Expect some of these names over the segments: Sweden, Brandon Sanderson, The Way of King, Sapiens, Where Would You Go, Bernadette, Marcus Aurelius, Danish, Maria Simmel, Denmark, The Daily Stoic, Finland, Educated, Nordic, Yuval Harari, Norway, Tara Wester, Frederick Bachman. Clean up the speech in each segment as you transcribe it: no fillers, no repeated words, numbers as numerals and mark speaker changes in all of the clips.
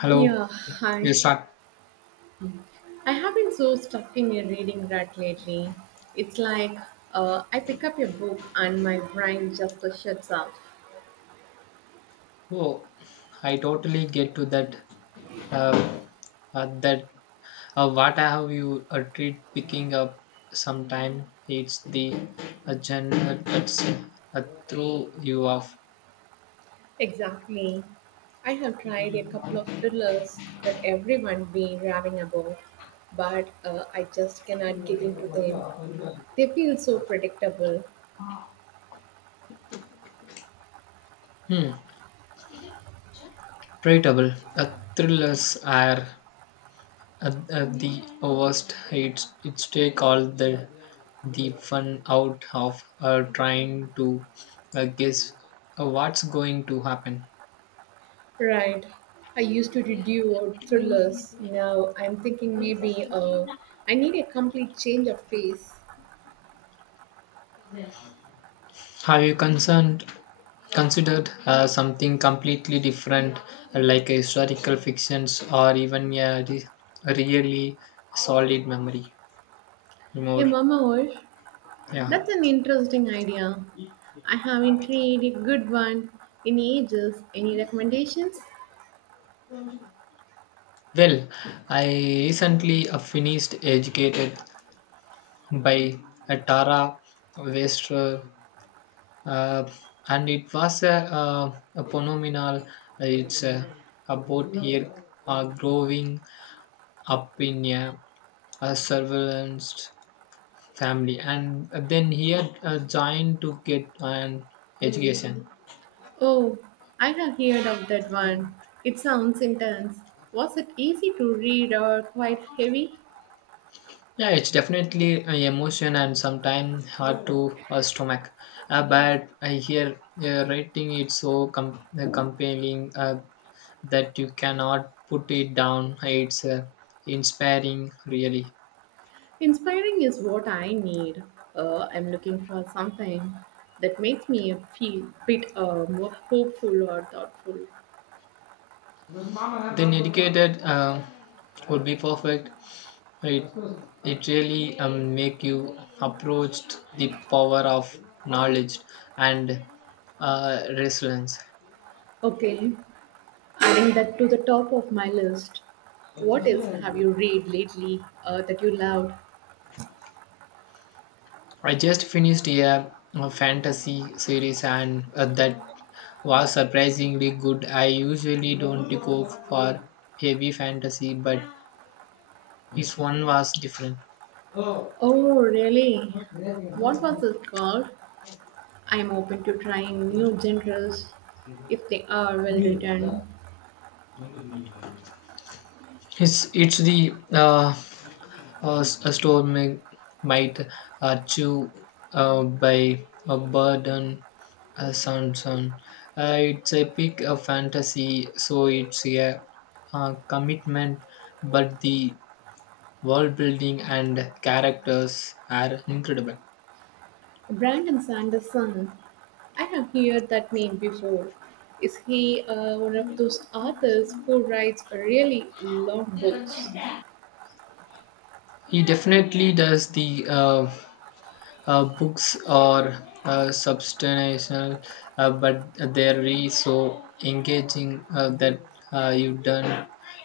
Speaker 1: Hello.
Speaker 2: Yeah, hi.
Speaker 1: Yes, sir.
Speaker 2: I have been so stuck in a reading rut lately. It's like I pick up a book and my brain just shuts off.
Speaker 1: Oh, I totally get to that. Uh, that what have you treat picking up sometime? It's the agenda that's uh, throw you off.
Speaker 2: Exactly. I have tried a couple of thrillers that everyone been raving about, but I just cannot get into them. They feel so predictable.
Speaker 1: Hmm. Predictable. Thrillers are. At the worst, it's take all the fun out of trying to guess what's going to happen.
Speaker 2: Right. I used to do out thrillers. Now I'm thinking maybe I need a complete change of pace.
Speaker 1: Have you concerned considered something completely different, like a historical fictions or even a really solid memory?
Speaker 2: Yeah,
Speaker 1: More,
Speaker 2: Mama, what?
Speaker 1: yeah.
Speaker 2: That's an interesting idea. I haven't tried a good one in ages. Any recommendations?
Speaker 1: Well, I recently finished Educated by Tara Wester uh, and it was a phenomenal. It's about here growing up in a surveillance family, and then here joined to get an education.
Speaker 2: Oh, I have heard of that one. It sounds intense. Was it easy to read or quite heavy?
Speaker 1: Yeah, it's definitely emotion and sometimes hard to stomach. But I hear writing it so compelling that you cannot put it down. It's inspiring, really.
Speaker 2: Inspiring is what I need. I'm looking for something that makes me feel a bit more hopeful or thoughtful.
Speaker 1: Then educated would be perfect. It it really make you approached the power of knowledge and resilience.
Speaker 2: Okay, adding that to the top of my list. What else have you read lately that you loved?
Speaker 1: I just finished a fantasy series and that was surprisingly good. I usually don't go for heavy fantasy, but this one was different.
Speaker 2: Oh, really? What was it called? I'm open to trying new genres if they are well written.
Speaker 1: It's a storm might chew by a bird and a sun. It's a pick a fantasy, so it's a commitment, but the world building and characters are incredible.
Speaker 2: Brandon Sanderson. I have heard that name before. Is he one of those authors who writes really long books?
Speaker 1: He definitely does the books are substantial, but they're really so engaging that uh, you don't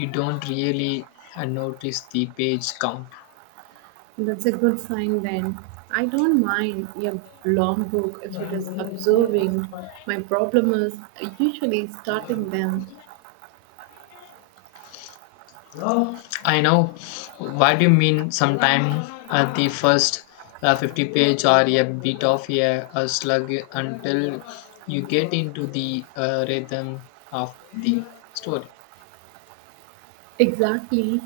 Speaker 1: you don't really notice the page count.
Speaker 2: That's a good sign then. I don't mind a long book if it
Speaker 1: I
Speaker 2: is absorbing. My problem is usually starting them.
Speaker 1: know what you mean. Sometimes the first 50-page are a bit of a slug until you get into the rhythm of the story.
Speaker 2: Exactly.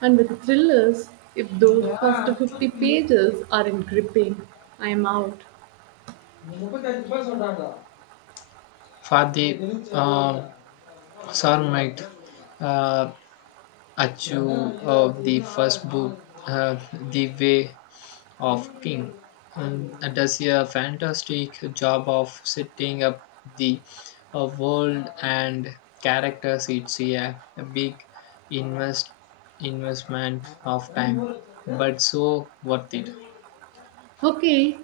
Speaker 2: And with thrillers, if those first 50 pages aren't gripping, I'm out.
Speaker 1: For the uh, soulmate uh, achieve of the first book, uh, The Way of King, um, does a fantastic job of setting up the world and characters. It's a big invest investment of time, but so worth it.
Speaker 2: Okay,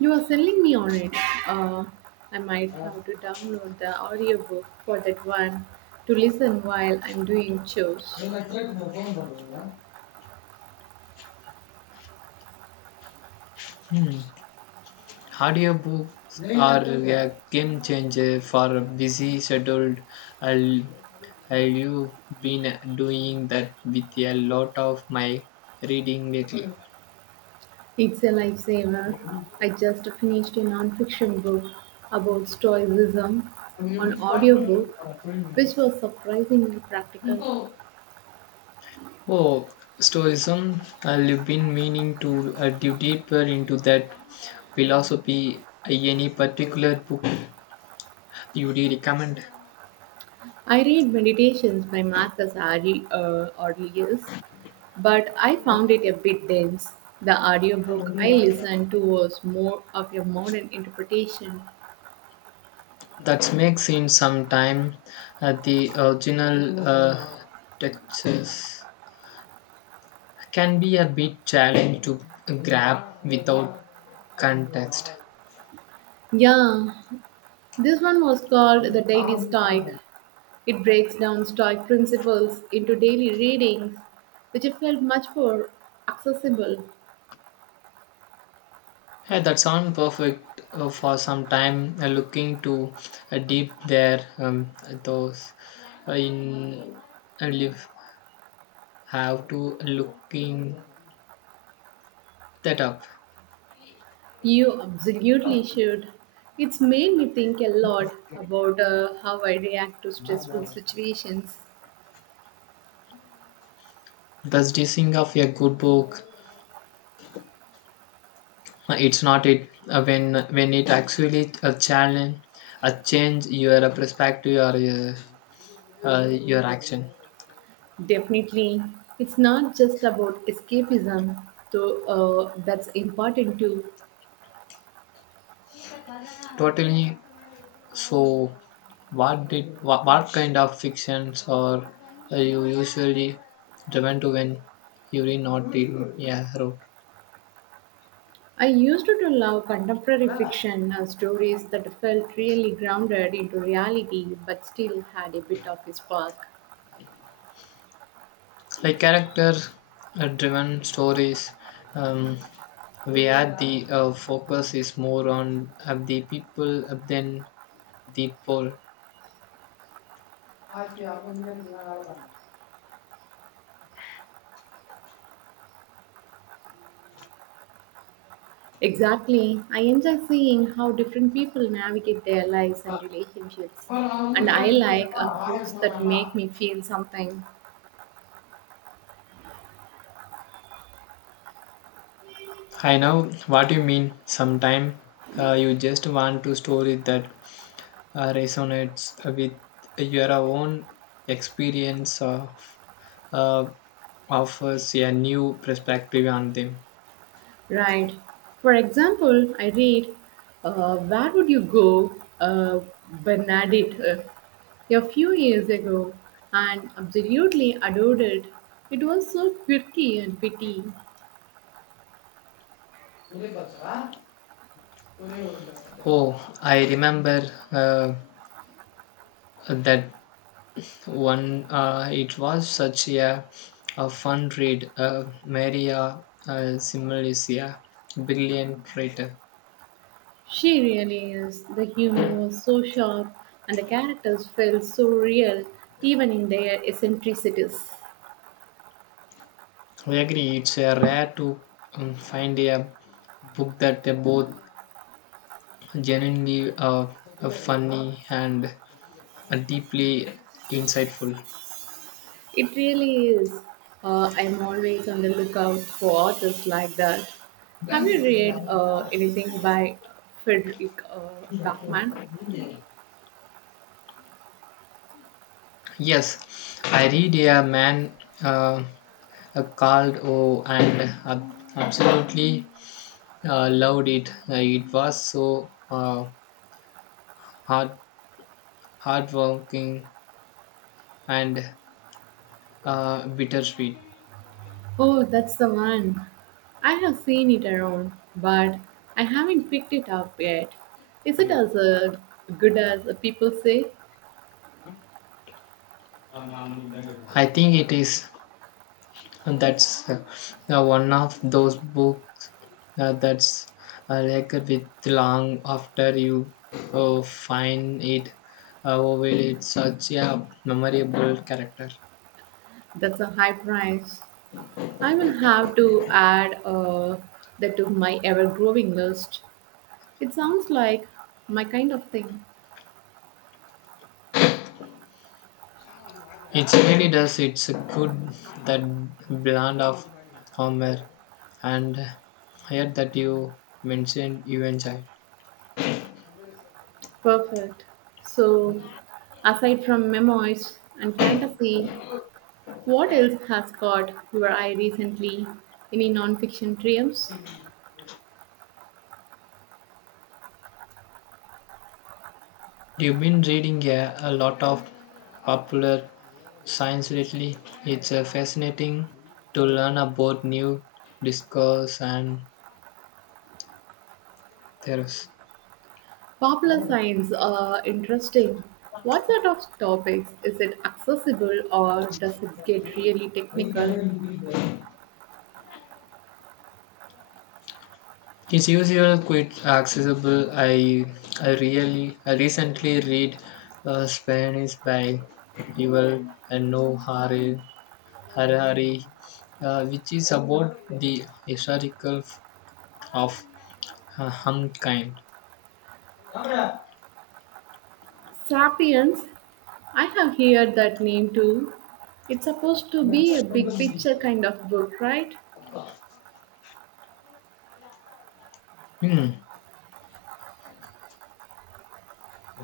Speaker 2: you are selling me on it. Uh, I might have to download the audiobook for that one to listen while I'm doing chores.
Speaker 1: Hmm. Audiobooks are a game changer for a busy scheduled. I'll, I've been doing that with a lot of my reading lately.
Speaker 2: It's a lifesaver. I just finished a nonfiction book about stoicism on audiobook, which was surprisingly practical.
Speaker 1: Oh, Stoicism. I've been meaning to dive deeper into that philosophy. Any particular book you would recommend?
Speaker 2: I read Meditations by Marcus Ari Aurelius, but I found it a bit dense. The audiobook I listened to was more of a modern interpretation.
Speaker 1: That makes him sometime the original textures can be a bit challenge to grab without context.
Speaker 2: Yeah, this one was called The Daily Stoic. It breaks down Stoic principles into daily readings, which I felt much more accessible.
Speaker 1: Hey, that sound perfect for some time looking to deep there. Those in live have to looking that up.
Speaker 2: You absolutely should. It's made me think a lot about how I react to stressful situations.
Speaker 1: Thus, dissing of a good book it's not it when it actually a change your perspective or your action
Speaker 2: Definitely. It's not just about escapism, though that's important too.
Speaker 1: totally. So what kind of fictions are you usually driven to when you really not in yeah route.
Speaker 2: I used to love contemporary fiction, stories that felt really grounded into reality but still had a bit of a spark.
Speaker 1: Like character driven stories um, where the focus is more on the people than the pole. I
Speaker 2: Exactly. I enjoy seeing how different people navigate their lives and relationships. And I like books that make me feel something.
Speaker 1: know what you mean. Sometimes you just want to story that resonates with your own experience of uh, offers a new perspective on them.
Speaker 2: Right. For example, I read Where Would You Go, Bernadette, a few years ago and absolutely adored it. It was so quirky and witty.
Speaker 1: Oh, I remember uh, that one, it was such a fun read. Maria Simmel is a brilliant writer.
Speaker 2: She really is. The humor was so sharp and the characters felt so real, even in their eccentricities.
Speaker 1: We agree, it's a rare to find a book that they both genuinely funny and deeply insightful.
Speaker 2: It really is. I'm always on the lookout for authors like that. Have you read anything by Frederick Bachman?
Speaker 1: Yes, I read a man called O and absolutely loved it. It was so hard, hardworking and bittersweet.
Speaker 2: Oh, that's the one. I have seen it around, but I haven't picked it up yet. Is it as good as people say?
Speaker 1: I think it is that's one of those books that's like with long after you find it. Well, it's such a memorable character.
Speaker 2: That's a high price. I will have to add that to my ever growing list. It sounds like my kind of thing.
Speaker 1: It really does. It's a good that blend of humor and here that you mentioned you enjoyed.
Speaker 2: Perfect. So, aside from memoirs and fantasy, what else has caught your eye recently? Any nonfiction triumphs?
Speaker 1: You've been reading a lot of popular science lately. It's fascinating to learn about new discourse and theories.
Speaker 2: Popular science are interesting. What sort of topics? Is it accessible or does it get really technical?
Speaker 1: It's usual quite accessible. I recently read Spanish by Yuval and No Harari, which is about the historical of humankind.
Speaker 2: Sapiens, I have heard that name too. It's supposed to be a big picture kind of book, right?
Speaker 1: Hmm.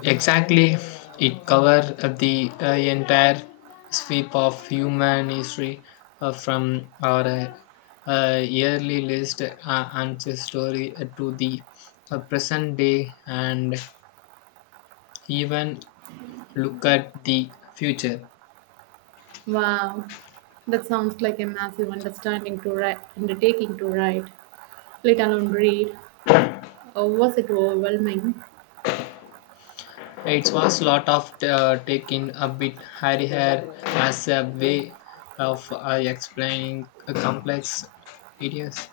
Speaker 1: Exactly, it covers the entire sweep of human history from our yearly list ancestry to the present day and even look at the future.
Speaker 2: Wow, that sounds like a massive understanding to write, undertaking to write, let alone read. Or was it overwhelming?
Speaker 1: It was lot of taking a bit hairy hair as a way of explaining complex ideas.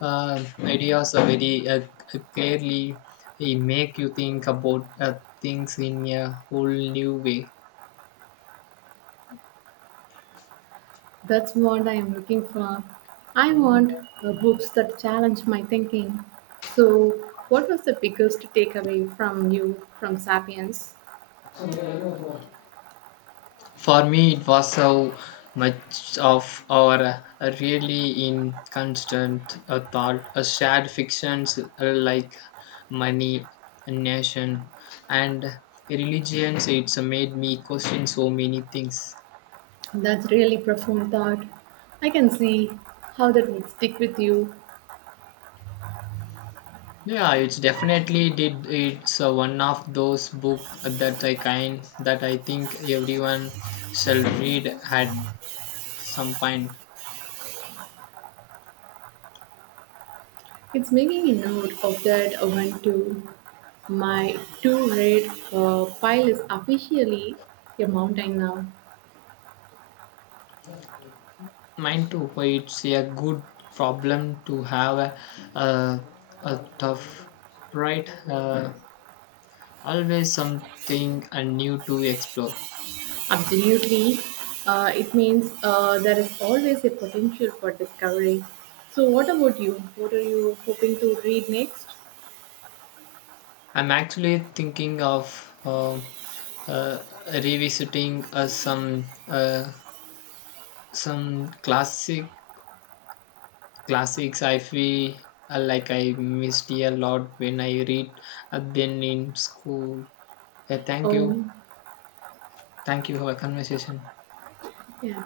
Speaker 1: Ideas are very clearly they make you think about things in a whole new way.
Speaker 2: That's what I am looking for. I want books that challenge my thinking. So, what was the biggest takeaway from you from *Sapiens*?
Speaker 1: For me, it was how much of our really in constant thought, shared fictions like money, nation, and religions. It's made me question so many things.
Speaker 2: That's really profound thought. I can see how that would stick with you.
Speaker 1: Yeah, it's definitely did. It's one of those book that I kind that I think everyone shall read at some point.
Speaker 2: It's making a note of that one too. My two red pile is officially a mountain now.
Speaker 1: Mine too. Why, it's a good problem to have a, a tough, right? Always something new to explore.
Speaker 2: Absolutely. It means there is always a potential for discovery. So, what about you? What are you hoping to read next?
Speaker 1: I'm actually thinking of uh, revisiting some classics I feel like I missed a lot when I read then in school. Yeah, thank you
Speaker 2: Oh,
Speaker 1: thank you for a conversation
Speaker 2: yeah.